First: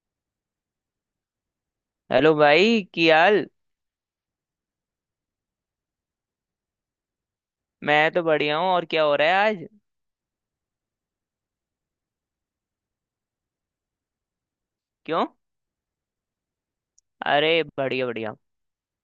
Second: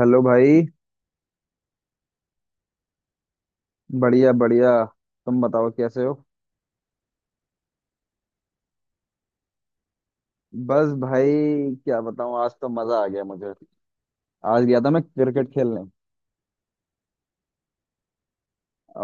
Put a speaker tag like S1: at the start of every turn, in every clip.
S1: Hello भाई।
S2: Hello भाई। की हाल?
S1: बढ़िया बढ़िया। तुम बताओ कैसे हो?
S2: मैं तो बढ़िया हूँ। और क्या हो रहा है आज?
S1: बस भाई, क्या बताऊं, आज तो मजा आ गया मुझे। आज गया था मैं
S2: क्यों?
S1: क्रिकेट खेलने।
S2: अरे बढ़िया बढ़िया।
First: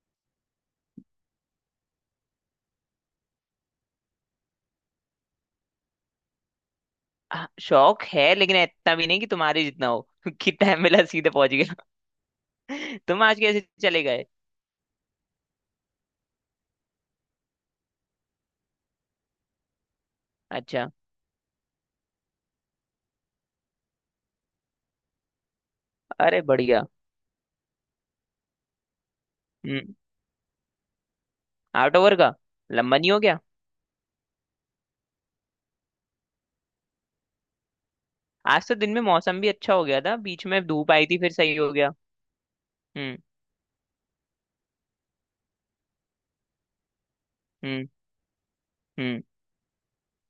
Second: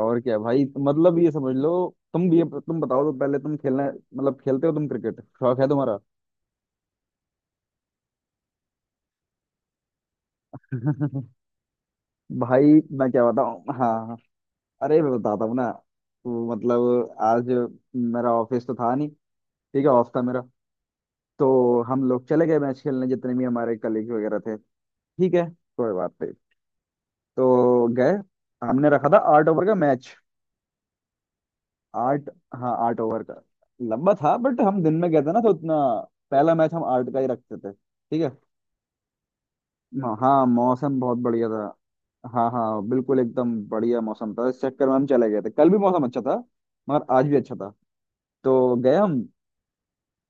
S1: और क्या भाई, मतलब ये समझ लो। तुम बताओ तो पहले, तुम खेलना, मतलब खेलते हो तुम क्रिकेट? शौक है तुम्हारा?
S2: हाँ, शौक है लेकिन इतना भी नहीं कि तुम्हारे जितना हो। कि टाइम मिला सीधे पहुंच गया।
S1: भाई मैं
S2: तुम
S1: क्या
S2: आज कैसे
S1: बताऊं। हाँ
S2: चले
S1: हाँ।
S2: गए?
S1: अरे मैं बताता हूँ ना, तो मतलब आज मेरा ऑफिस तो था नहीं। ठीक है, ऑफ था मेरा।
S2: अच्छा।
S1: तो हम लोग चले गए मैच खेलने, जितने भी हमारे कलीग वगैरह थे। ठीक है, कोई बात नहीं।
S2: अरे बढ़िया।
S1: तो गए, हमने रखा था 8 ओवर का
S2: हम्म।
S1: मैच।
S2: आउट ओवर
S1: आठ।
S2: का?
S1: हाँ
S2: लंबा
S1: आठ
S2: नहीं हो
S1: ओवर का।
S2: गया?
S1: लंबा था बट हम दिन में गए थे ना तो उतना। पहला मैच हम 8 का ही रखते थे। ठीक है।
S2: आज तो दिन में मौसम भी अच्छा हो गया था,
S1: हाँ
S2: बीच में धूप
S1: मौसम
S2: आई
S1: बहुत
S2: थी फिर
S1: बढ़िया
S2: सही
S1: था।
S2: हो गया।
S1: हाँ हाँ,
S2: हम्म।
S1: बिल्कुल एकदम बढ़िया मौसम था, इस चक्कर में हम चले गए थे। कल भी मौसम अच्छा था, मगर आज भी अच्छा था।
S2: हम्म।
S1: तो गए हम।
S2: हम्म।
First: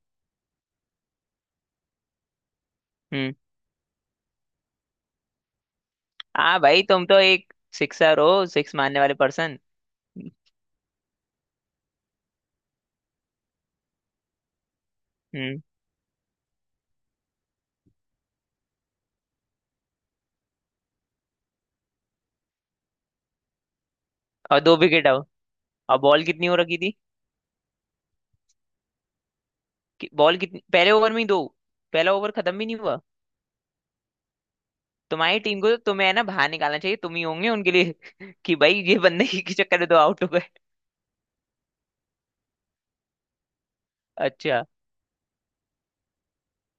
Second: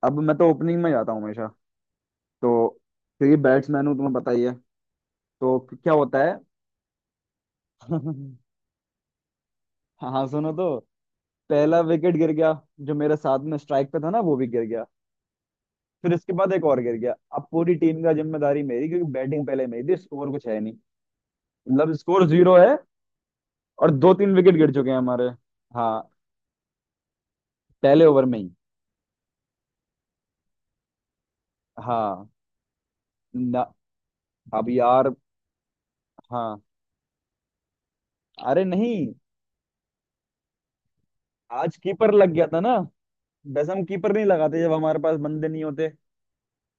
S1: अब मैं तो ओपनिंग में जाता हूँ हमेशा। तो
S2: हम्म।
S1: क्योंकि बैट्समैन हूँ, तुम्हें पता ही है। तो क्या होता है।
S2: हाँ भाई, तुम तो एक सिक्सर हो, सिक्स मारने वाले पर्सन।
S1: हाँ सुनो तो, पहला विकेट गिर गया, जो मेरे साथ में स्ट्राइक पे था ना वो भी गिर गया।
S2: हम्म।
S1: फिर इसके बाद एक और गिर गया। अब पूरी टीम का जिम्मेदारी मेरी, क्योंकि बैटिंग पहले मेरी थी, स्कोर कुछ है नहीं। मतलब स्कोर 0 है, और 2 3 विकेट
S2: और
S1: गिर
S2: दो
S1: चुके हैं
S2: विकेट हो?
S1: हमारे।
S2: और
S1: हाँ।
S2: बॉल कितनी हो रखी थी?
S1: पहले ओवर में ही।
S2: कि बॉल कितनी? पहले ओवर में ही दो? पहला
S1: हाँ।
S2: ओवर खत्म भी नहीं हुआ?
S1: ना, अब यार।
S2: तुम्हारी टीम को तो तुम्हें है ना बाहर
S1: हाँ।
S2: निकालना चाहिए, तुम ही होंगे उनके लिए। कि
S1: अरे
S2: भाई ये
S1: नहीं,
S2: बंदे के चक्कर में तो आउट हो गए।
S1: आज कीपर लग गया था ना। वैसे हम कीपर नहीं लगाते
S2: अच्छा।
S1: जब हमारे पास बंदे नहीं होते।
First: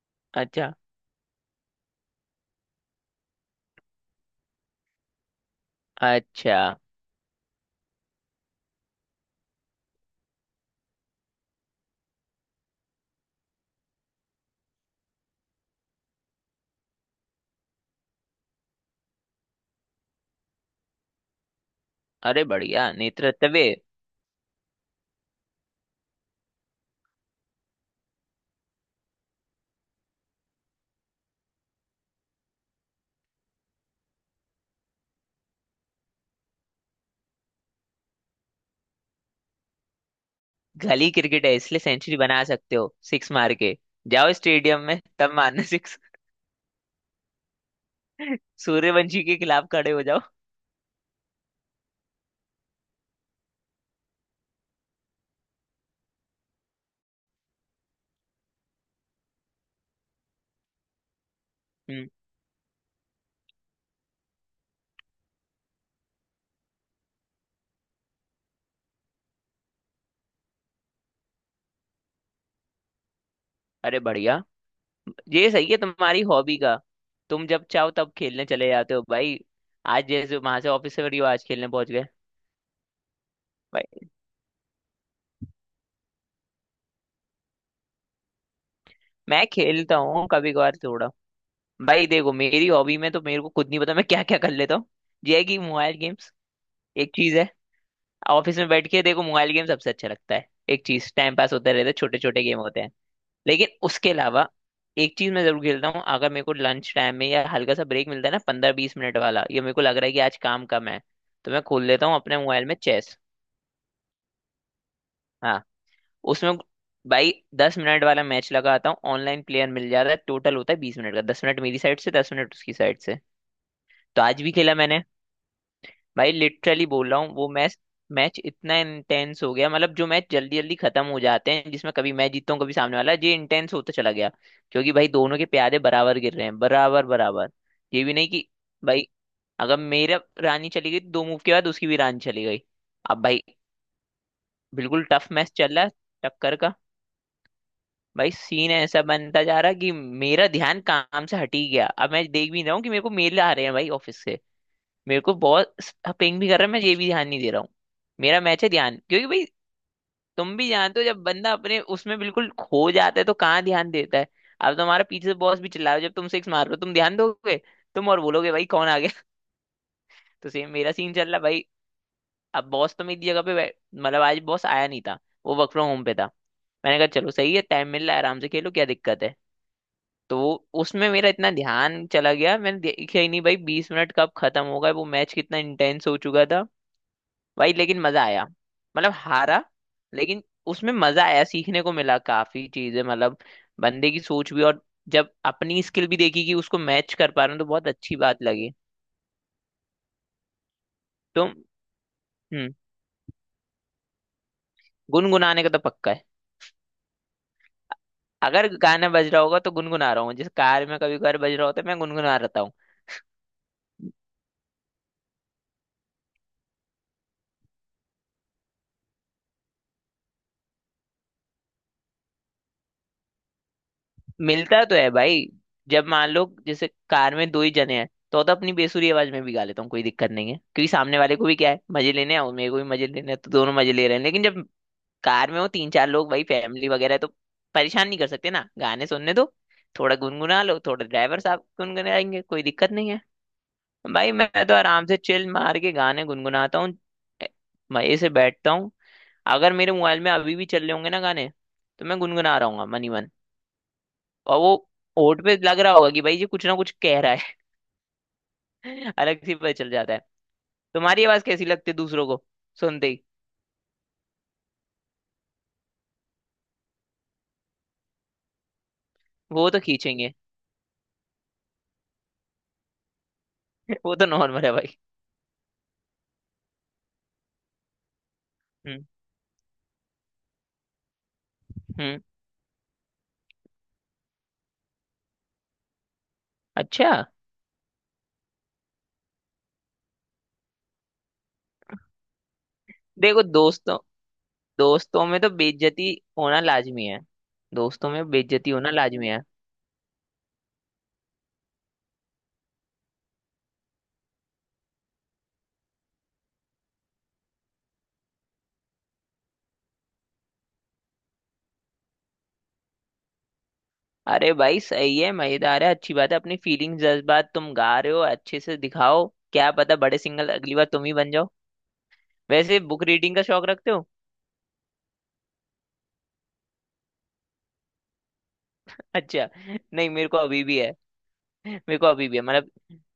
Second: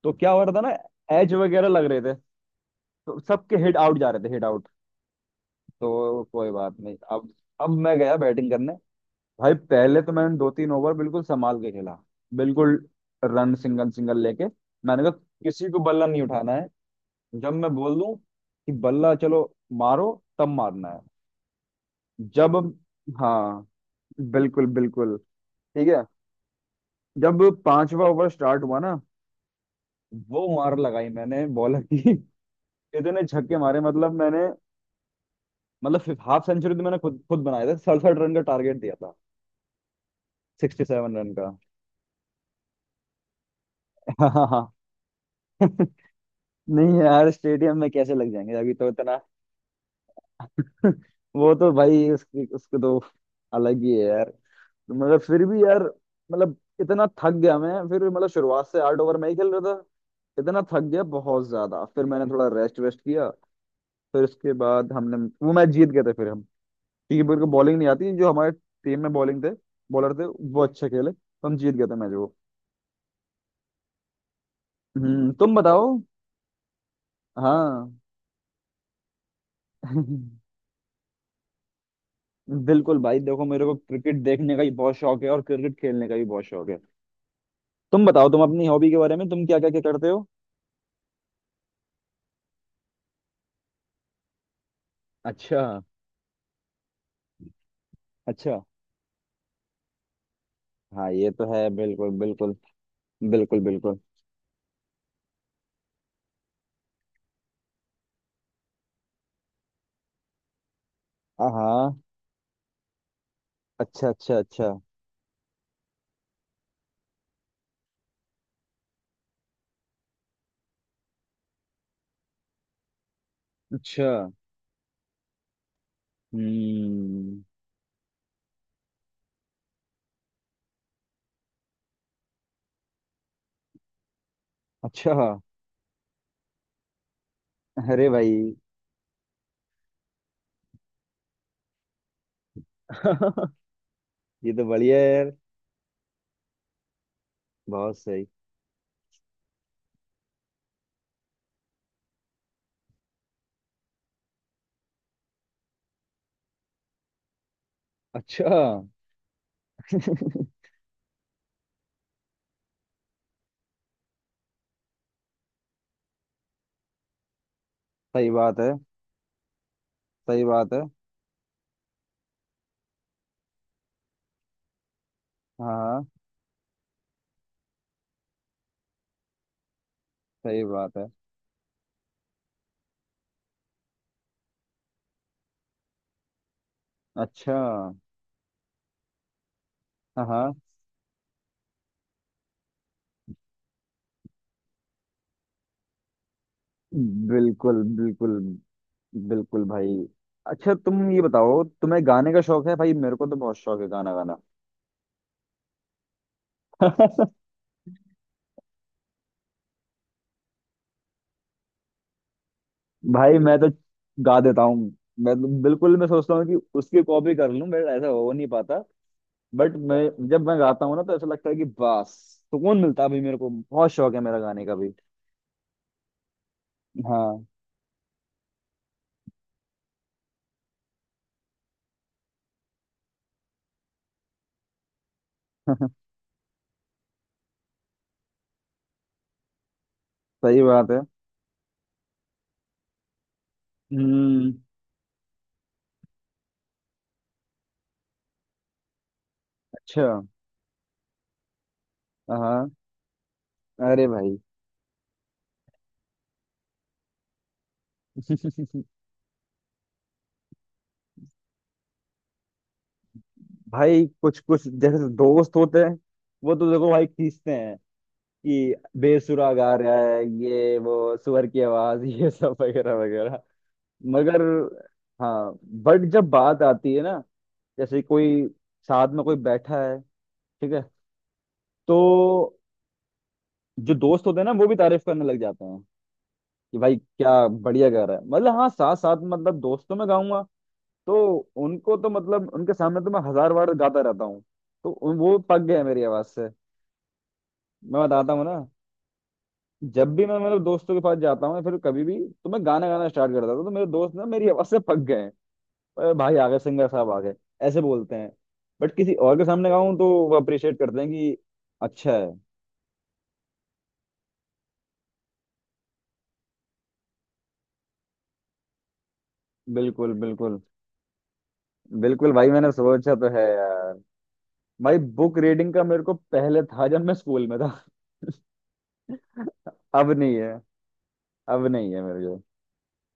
S1: तो क्या हो रहा था
S2: अच्छा।
S1: ना, एज वगैरह लग रहे थे। तो सबके हिट आउट जा रहे थे, हिट आउट। तो कोई
S2: अच्छा।
S1: बात नहीं अब। अब मैं गया बैटिंग करने। भाई पहले तो मैंने 2 3 ओवर बिल्कुल संभाल के खेला, बिल्कुल। रन सिंगल सिंगल लेके। मैंने कहा, किसी को बल्ला नहीं उठाना है, जब मैं बोल दूं कि बल्ला चलो, मारो, तब मारना है।
S2: अरे
S1: जब,
S2: बढ़िया नेत्र तबे।
S1: हाँ, बिल्कुल बिल्कुल, ठीक है। जब 5वां ओवर स्टार्ट हुआ ना, वो मार लगाई मैंने बॉलर की। इतने छक्के मारे मतलब मैंने, मतलब हाफ सेंचुरी तो मैंने खुद खुद बनाया था। 67 रन का टारगेट दिया था, सिक्सटी
S2: गली
S1: सेवन रन
S2: क्रिकेट
S1: का।
S2: है इसलिए सेंचुरी बना सकते हो सिक्स मार के। जाओ स्टेडियम में तब मारना सिक्स।
S1: नहीं यार, स्टेडियम में कैसे लग जाएंगे, अभी तो इतना।
S2: सूर्यवंशी के खिलाफ खड़े हो जाओ।
S1: वो तो भाई उसकी, उसको तो अलग ही है यार। तो मगर फिर भी यार, मतलब इतना थक गया मैं, फिर मतलब शुरुआत से 8 ओवर मैं ही खेल रहा था। इतना थक गया बहुत ज्यादा, फिर
S2: हम्म।
S1: मैंने थोड़ा रेस्ट वेस्ट किया। फिर उसके बाद हमने वो मैच जीत गए थे फिर हम। क्योंकि मेरे को बॉलिंग नहीं आती, जो हमारे टीम में बॉलिंग थे, बॉलर थे, वो अच्छे खेले, तो हम जीत गए थे मैच वो।
S2: अरे बढ़िया।
S1: हम्म,
S2: ये
S1: तुम
S2: सही है
S1: बताओ।
S2: तुम्हारी हॉबी का। तुम जब चाहो
S1: हाँ।
S2: तब खेलने चले जाते हो भाई। आज जैसे वहां से ऑफिस से फ्री हो आज खेलने पहुंच गए।
S1: बिल्कुल भाई, देखो मेरे को
S2: भाई
S1: क्रिकेट देखने का भी बहुत शौक है, और क्रिकेट खेलने का भी बहुत शौक है। तुम बताओ, तुम अपनी हॉबी के बारे में, तुम
S2: मैं
S1: क्या क्या क्या
S2: खेलता
S1: करते हो।
S2: हूँ कभी कभार थोड़ा। भाई देखो मेरी हॉबी में तो मेरे को खुद नहीं पता मैं क्या क्या कर लेता हूँ। ये है कि
S1: अच्छा।
S2: मोबाइल गेम्स एक चीज है। ऑफिस
S1: अच्छा।
S2: में बैठ के देखो मोबाइल गेम सबसे अच्छा लगता है। एक
S1: हाँ
S2: चीज
S1: ये
S2: टाइम
S1: तो
S2: पास
S1: है,
S2: होता रहता है,
S1: बिल्कुल
S2: छोटे छोटे
S1: बिल्कुल।
S2: गेम होते हैं।
S1: बिल्कुल
S2: लेकिन
S1: बिल्कुल।
S2: उसके अलावा एक चीज मैं जरूर खेलता हूँ, अगर मेरे को लंच टाइम में या हल्का सा ब्रेक मिलता है ना, पंद्रह बीस मिनट वाला, ये मेरे को लग रहा है कि आज काम कम है,
S1: हाँ
S2: तो मैं खोल
S1: हाँ।
S2: लेता हूँ अपने मोबाइल में चेस।
S1: अच्छा अच्छा अच्छा।
S2: हाँ, उसमें भाई दस मिनट वाला मैच लगाता हूँ, ऑनलाइन प्लेयर मिल जाता है, टोटल होता है बीस मिनट का, दस मिनट मेरी साइड से दस मिनट उसकी साइड से।
S1: अच्छा।
S2: तो आज भी खेला मैंने। भाई लिटरली बोल रहा हूँ
S1: हम्म।
S2: वो मैच, मैच इतना इंटेंस हो गया, मतलब जो मैच जल्दी जल्दी खत्म हो जाते हैं जिसमें कभी मैं जीतता हूँ कभी सामने वाला, ये इंटेंस होता चला गया। क्योंकि भाई
S1: अच्छा।
S2: दोनों के प्यादे बराबर गिर रहे हैं, बराबर बराबर। ये
S1: अरे
S2: भी नहीं
S1: भाई।
S2: कि भाई अगर मेरा रानी चली गई तो दो मूव के बाद उसकी भी रानी चली गई। अब भाई
S1: ये तो बढ़िया है
S2: बिल्कुल टफ
S1: यार।
S2: मैच चल रहा है, टक्कर का।
S1: बहुत सही।
S2: भाई सीन ऐसा बनता जा रहा कि मेरा ध्यान काम से हट ही गया। अब मैं देख भी रहा हूँ कि मेरे को मेल आ रहे हैं भाई ऑफिस से, मेरे को बहुत पिंग भी कर रहा है, मैं ये भी ध्यान नहीं दे रहा हूँ। मेरा
S1: अच्छा।
S2: मैच है ध्यान, क्योंकि भाई तुम भी जानते हो जब बंदा अपने उसमें बिल्कुल खो जाता है तो कहाँ ध्यान देता है। अब तुम्हारा पीछे से बॉस भी चिल्ला रहा है जब तुम सिक्स मार रहे हो, तुम ध्यान दोगे? तुम और
S1: सही
S2: बोलोगे
S1: बात
S2: भाई
S1: है,
S2: कौन आ गया।
S1: सही
S2: तो सेम
S1: बात है।
S2: मेरा सीन चल रहा है भाई। अब बॉस तो मेरी जगह पे मतलब आज बॉस आया नहीं था, वो
S1: हाँ
S2: वर्क फ्रॉम होम
S1: हाँ।
S2: पे था। मैंने कहा चलो सही है, टाइम मिल रहा है आराम से खेलो, क्या दिक्कत है। तो वो
S1: सही बात है।
S2: उसमें मेरा इतना ध्यान चला गया, मैंने देखा ही नहीं भाई बीस मिनट कब खत्म होगा, वो मैच कितना इंटेंस हो चुका था।
S1: अच्छा।
S2: भाई लेकिन मजा आया। मतलब हारा,
S1: हाँ
S2: लेकिन
S1: हाँ,
S2: उसमें मजा आया, सीखने को मिला काफी चीजें, मतलब बंदे की सोच भी, और जब अपनी स्किल भी देखी कि उसको मैच कर पा रहे हो तो
S1: बिल्कुल
S2: बहुत अच्छी
S1: बिल्कुल।
S2: बात लगी।
S1: बिल्कुल भाई। अच्छा तुम ये
S2: तो
S1: बताओ, तुम्हें गाने का शौक
S2: हम्म,
S1: है? भाई मेरे को तो बहुत शौक है गाना गाना।
S2: गुनगुनाने का तो पक्का है।
S1: भाई
S2: अगर गाना बज रहा होगा तो गुनगुना रहा हूँ, जिस कार में कभी कभार बज रहा होता है मैं गुनगुना रहता।
S1: मैं तो गा देता हूँ। मैं तो बिल्कुल, मैं सोचता हूँ कि उसकी कॉपी कर लूँ, मेरा ऐसा हो नहीं पाता। बट मैं जब मैं गाता हूँ ना, तो ऐसा लगता है कि बस सुकून मिलता है। अभी मेरे को बहुत शौक है मेरा गाने का
S2: मिलता
S1: भी।
S2: तो है भाई। जब मान लो जैसे कार
S1: हाँ।
S2: में दो ही जने हैं तो अपनी बेसुरी आवाज में भी गा लेता हूँ, कोई दिक्कत नहीं है, क्योंकि सामने वाले को भी क्या है मजे लेने हैं और मेरे को भी मजे लेने हैं, तो दोनों मजे ले रहे हैं। लेकिन जब कार में हो तीन चार लोग भाई, फैमिली वगैरह है, तो परेशान नहीं कर सकते ना, गाने सुनने दो। थोड़ा
S1: सही
S2: गुनगुना लो,
S1: बात है।
S2: थोड़ा ड्राइवर साहब गुनगुनाएंगे कोई दिक्कत नहीं है। भाई
S1: हम्म।
S2: मैं तो आराम से चिल मार के गाने गुनगुनाता हूँ। ए, मजे से बैठता हूँ। अगर मेरे
S1: अच्छा।
S2: मोबाइल में अभी भी चल रहे होंगे ना गाने तो मैं गुनगुना रहा
S1: हाँ।
S2: हूँ मनी मन।
S1: अरे भाई।
S2: और वो होंठ पे लग रहा होगा कि भाई ये कुछ ना कुछ कह रहा है। अलग से पता चल जाता है तुम्हारी आवाज कैसी लगती है दूसरों को सुनते ही।
S1: भाई कुछ कुछ, जैसे दोस्त होते हैं, वो तो देखो भाई खींचते हैं, कि बेसुरा
S2: वो
S1: गा
S2: तो
S1: रहा है
S2: खींचेंगे।
S1: ये, वो सुअर की आवाज, ये सब वगैरह वगैरह।
S2: वो तो
S1: मगर।
S2: नॉर्मल है भाई।
S1: हाँ। बट जब बात आती है ना, जैसे कोई
S2: हम्म।
S1: साथ में कोई बैठा है, ठीक है,
S2: हम्म।
S1: तो जो दोस्त होते हैं ना वो भी तारीफ करने लग जाते हैं, कि भाई
S2: अच्छा।
S1: क्या बढ़िया गा रहा है। मतलब हाँ, साथ साथ, मतलब दोस्तों में गाऊंगा। तो उनको तो, मतलब उनके सामने तो मैं
S2: देखो
S1: हजार बार
S2: दोस्तों,
S1: गाता रहता हूँ। तो
S2: दोस्तों
S1: वो
S2: में तो
S1: पक गए हैं मेरी
S2: बेइज्जती
S1: आवाज से।
S2: होना लाजमी है।
S1: मैं
S2: दोस्तों में
S1: बताता हूँ ना,
S2: बेइज्जती होना लाजमी है।
S1: जब भी मैं मतलब दोस्तों के पास जाता हूँ या फिर कभी भी, तो मैं गाना गाना स्टार्ट कर देता हूँ, तो मेरे दोस्त ना मेरी आवाज से पक गए। अरे भाई आ गए सिंगर साहब, आ गए, ऐसे बोलते हैं। बट किसी और के सामने गाऊं तो वो अप्रिशिएट करते हैं, कि अच्छा है।
S2: अरे भाई सही है, मजेदार है, अच्छी बात है। अपनी फीलिंग्स, जज्बात तुम गा रहे हो अच्छे से दिखाओ। क्या पता
S1: बिल्कुल
S2: बड़े सिंगर
S1: बिल्कुल।
S2: अगली बार तुम ही बन जाओ।
S1: बिल्कुल भाई, मैंने
S2: वैसे बुक
S1: सोचा तो
S2: रीडिंग
S1: है
S2: का शौक रखते
S1: यार।
S2: हो?
S1: भाई बुक रीडिंग का मेरे को पहले था, जब मैं स्कूल में था।
S2: अच्छा। नहीं,
S1: अब
S2: मेरे
S1: नहीं
S2: को
S1: है।
S2: अभी भी है।
S1: अब नहीं
S2: मेरे
S1: है
S2: को
S1: मेरे
S2: अभी भी
S1: को।
S2: है। मतलब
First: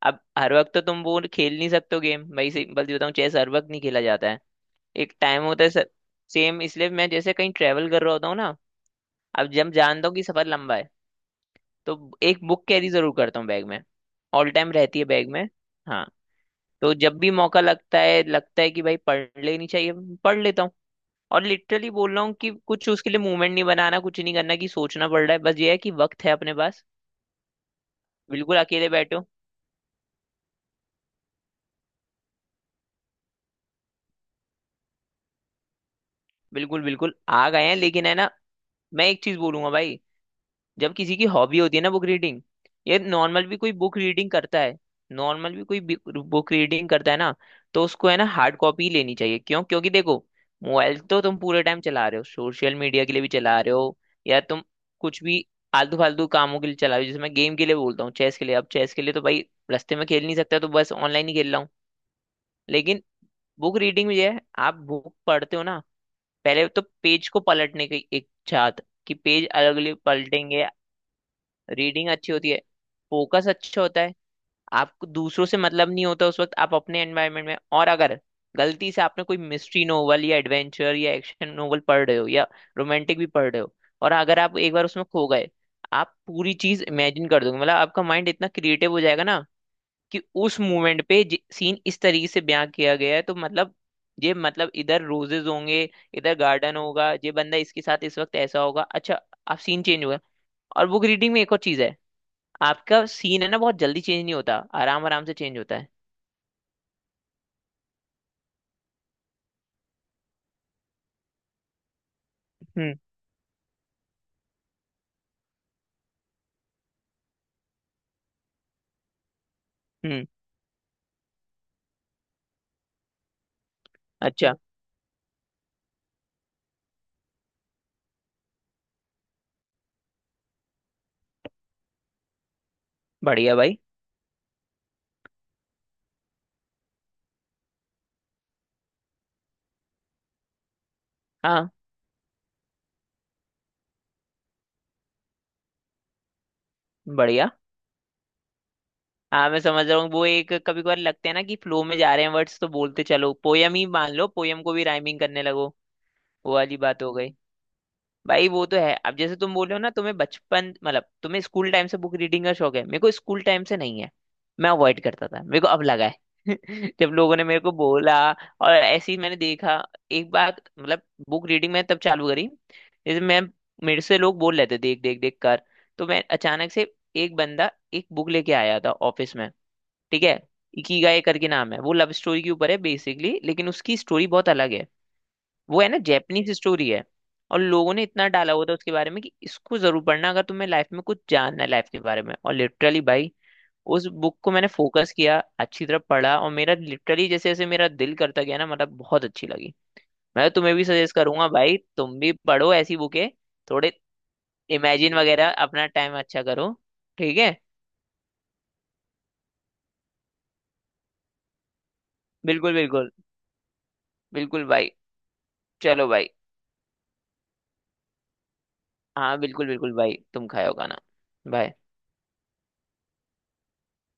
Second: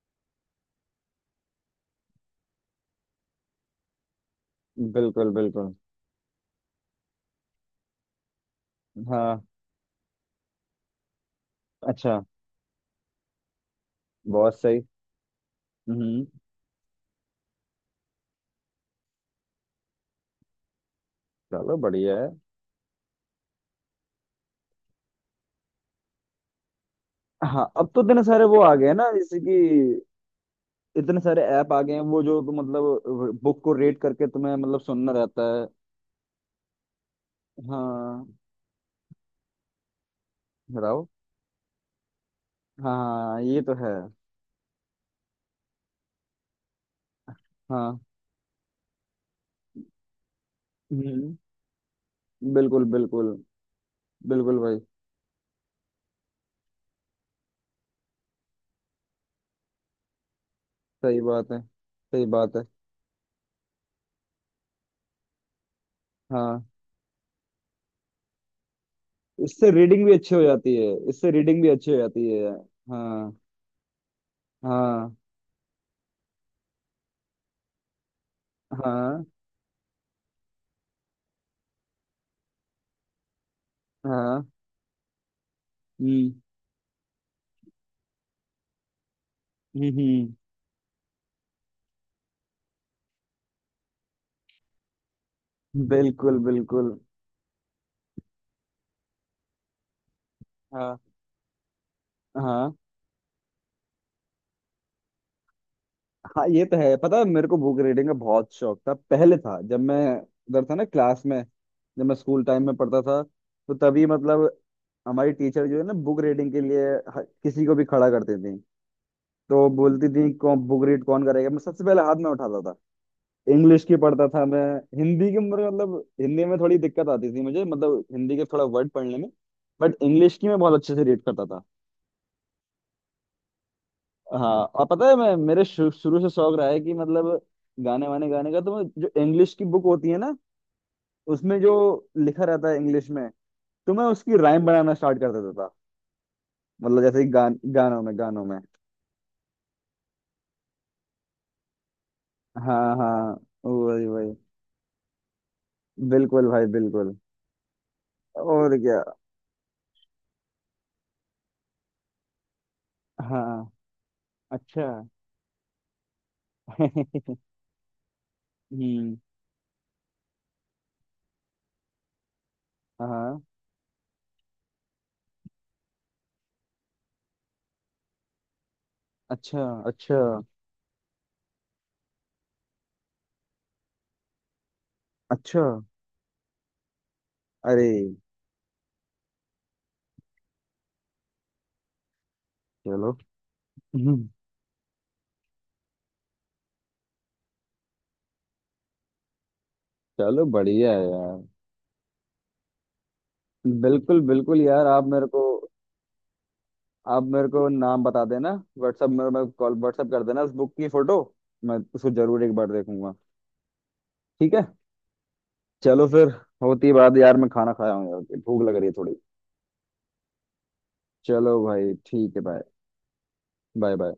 S2: अब हर वक्त तो तुम वो खेल नहीं सकते हो गेम भाई, सिंपल सी बताऊं चेस हर वक्त नहीं खेला जाता है। एक
S1: बिल्कुल
S2: टाइम होता है
S1: बिल्कुल।
S2: सर। सेम इसलिए मैं जैसे कहीं ट्रेवल कर रहा होता हूँ ना,
S1: हाँ।
S2: अब जब जानता हूँ कि सफर लंबा है तो
S1: अच्छा।
S2: एक बुक कैरी जरूर करता हूँ बैग में। ऑल
S1: बहुत
S2: टाइम
S1: सही।
S2: रहती है बैग में। हाँ,
S1: हम्म।
S2: तो जब भी मौका लगता है कि भाई पढ़ लेनी चाहिए, पढ़ लेता हूँ। और
S1: चलो
S2: लिटरली बोल
S1: बढ़िया
S2: रहा
S1: है।
S2: हूँ कि कुछ उसके लिए मूवमेंट नहीं बनाना, कुछ नहीं करना कि सोचना पड़ रहा है, बस ये है कि वक्त है अपने पास।
S1: हाँ अब तो इतने सारे
S2: बिल्कुल
S1: वो आ गए
S2: अकेले
S1: हैं ना,
S2: बैठो।
S1: जैसे कि इतने सारे ऐप आ गए हैं वो, जो तुम मतलब बुक को रेट करके तुम्हें मतलब सुनना रहता है।
S2: बिल्कुल बिल्कुल आ गए हैं लेकिन है
S1: हाँ।
S2: ना। मैं एक चीज बोलूंगा भाई। जब
S1: बताओ।
S2: किसी की हॉबी होती है ना बुक रीडिंग,
S1: हाँ
S2: ये
S1: हाँ,
S2: नॉर्मल भी
S1: ये
S2: कोई
S1: तो है।
S2: बुक रीडिंग करता है, नॉर्मल भी कोई बुक रीडिंग करता है ना, तो
S1: हाँ।
S2: उसको है ना हार्ड कॉपी लेनी चाहिए। क्यों? क्योंकि देखो मोबाइल तो
S1: हम्म।
S2: तुम पूरे टाइम चला रहे हो, सोशल
S1: बिल्कुल
S2: मीडिया के लिए
S1: बिल्कुल।
S2: भी चला रहे हो, या
S1: बिल्कुल
S2: तुम
S1: भाई।
S2: कुछ भी आलतू फालतू कामों के लिए चला रहे हो। जैसे मैं गेम के लिए बोलता हूँ, चेस के लिए। अब चेस के लिए तो भाई रास्ते में खेल नहीं सकता, तो बस
S1: सही
S2: ऑनलाइन ही
S1: बात
S2: खेल
S1: है,
S2: रहा हूँ।
S1: सही बात है।
S2: लेकिन बुक रीडिंग में ये है, आप बुक पढ़ते हो ना, पहले
S1: हाँ।
S2: तो पेज को पलटने की इच्छा कि पेज
S1: इससे
S2: अलग अलग
S1: रीडिंग भी अच्छी हो
S2: पलटेंगे।
S1: जाती है, इससे रीडिंग भी अच्छी हो
S2: रीडिंग
S1: जाती
S2: अच्छी होती
S1: है।
S2: है,
S1: हाँ।
S2: फोकस अच्छा होता है। आपको
S1: हाँ।
S2: दूसरों से मतलब नहीं होता उस वक्त, आप अपने एनवायरनमेंट में। और अगर गलती से
S1: हाँ।
S2: आपने कोई मिस्ट्री नोवेल या एडवेंचर या एक्शन नोवेल पढ़ रहे हो, या रोमांटिक भी पढ़ रहे हो, और अगर
S1: हाँ।
S2: आप एक बार उसमें खो गए, आप
S1: हम्म।
S2: पूरी चीज इमेजिन कर दोगे। मतलब आपका माइंड इतना क्रिएटिव हो जाएगा ना कि
S1: हम्म।
S2: उस मोमेंट पे सीन इस तरीके से बयां किया गया है तो मतलब, ये मतलब इधर रोजेज होंगे, इधर
S1: बिल्कुल
S2: गार्डन
S1: बिल्कुल।
S2: होगा, ये बंदा इसके साथ इस वक्त ऐसा होगा। अच्छा, आप सीन चेंज होगा। और
S1: हाँ।
S2: बुक रीडिंग में एक और चीज है,
S1: हाँ।
S2: आपका सीन है ना बहुत जल्दी चेंज नहीं होता, आराम आराम से चेंज होता है।
S1: हाँ ये तो है, पता है मेरे को बुक रीडिंग का बहुत शौक था पहले, था जब मैं उधर था ना, क्लास में, जब मैं स्कूल टाइम में
S2: हम्म।
S1: पढ़ता था। तो तभी मतलब हमारी टीचर जो है ना बुक रीडिंग के लिए, किसी को भी खड़ा करती थी। तो बोलती
S2: हम्म।
S1: थी कौन बुक रीड कौन करेगा, मैं सबसे पहले हाथ में उठाता था। इंग्लिश की पढ़ता था
S2: अच्छा।
S1: मैं। हिंदी की मेरे मतलब, हिंदी में थोड़ी दिक्कत आती थी मुझे, मतलब हिंदी के थोड़ा वर्ड पढ़ने में। बट इंग्लिश की मैं बहुत अच्छे से रीड करता था।
S2: बढ़िया भाई।
S1: हाँ और पता है मैं, मेरे शुरू से शौक रहा है, कि मतलब गाने वाने गाने का। तो मैं जो इंग्लिश की बुक होती है ना, उसमें
S2: हाँ।
S1: जो लिखा रहता है इंग्लिश में, तो मैं उसकी राइम बनाना स्टार्ट कर देता था। मतलब जैसे
S2: बढ़िया।
S1: गानों में, गानों में।
S2: हाँ मैं समझ रहा हूँ, वो एक कभी कभार लगते हैं ना कि फ्लो में जा रहे हैं वर्ड्स, तो
S1: हाँ
S2: बोलते चलो
S1: हाँ,
S2: पोयम ही
S1: वही
S2: मान लो,
S1: वही,
S2: पोयम को भी राइमिंग करने लगो।
S1: बिल्कुल
S2: वो
S1: भाई
S2: वाली बात हो
S1: बिल्कुल।
S2: गई। भाई वो
S1: और
S2: तो है,
S1: क्या।
S2: अब जैसे तुम बोल रहे हो ना तुम्हें बचपन मतलब तुम्हें स्कूल टाइम से बुक रीडिंग का शौक है, मेरे को स्कूल टाइम
S1: हाँ।
S2: से नहीं है। मैं अवॉइड
S1: अच्छा।
S2: करता था, मेरे को अब लगा है। जब लोगों ने मेरे को बोला और ऐसे
S1: हम्म।
S2: ही मैंने देखा एक बार मतलब बुक रीडिंग मैंने तब चालू करी, जैसे
S1: हाँ।
S2: मैं, मेरे से लोग बोल रहे थे देख देख देख कर। तो मैं अचानक से, एक बंदा एक बुक लेके आया था ऑफिस में।
S1: अच्छा अच्छा
S2: ठीक है, इकिगाई करके नाम है। वो लव स्टोरी के ऊपर है बेसिकली, लेकिन उसकी स्टोरी बहुत अलग है।
S1: अच्छा।
S2: वो है ना जैपनीज स्टोरी है। और
S1: अरे,
S2: लोगों ने इतना डाला हुआ था उसके बारे में कि इसको जरूर पढ़ना अगर तुम्हें लाइफ में कुछ जानना है लाइफ के बारे में। और लिटरली
S1: चलो।
S2: भाई उस
S1: हम्म।
S2: बुक को मैंने फोकस किया, अच्छी तरह पढ़ा, और मेरा लिटरली जैसे जैसे मेरा दिल करता गया ना, मतलब बहुत अच्छी लगी।
S1: चलो
S2: मैं तो तुम्हें भी
S1: बढ़िया है
S2: सजेस्ट
S1: यार।
S2: करूंगा भाई, तुम भी पढ़ो ऐसी बुकें, थोड़े
S1: बिल्कुल बिल्कुल यार। आप
S2: इमेजिन
S1: मेरे को,
S2: वगैरह, अपना टाइम अच्छा करो।
S1: आप
S2: ठीक
S1: मेरे
S2: है।
S1: को नाम बता देना। व्हाट्सएप मेरे में, मैं कॉल, व्हाट्सएप कर देना उस बुक की फोटो, मैं उसको जरूर एक बार
S2: बिल्कुल बिल्कुल।
S1: देखूंगा। ठीक
S2: बिल्कुल
S1: है।
S2: भाई।
S1: चलो
S2: चलो
S1: फिर।
S2: भाई।
S1: होती बात यार, मैं खाना खाया हूँ यार, भूख लग रही है थोड़ी।
S2: हाँ बिल्कुल बिल्कुल भाई, तुम खाओ खाना।
S1: चलो
S2: बाय।
S1: भाई ठीक है, बाय। Bye bye.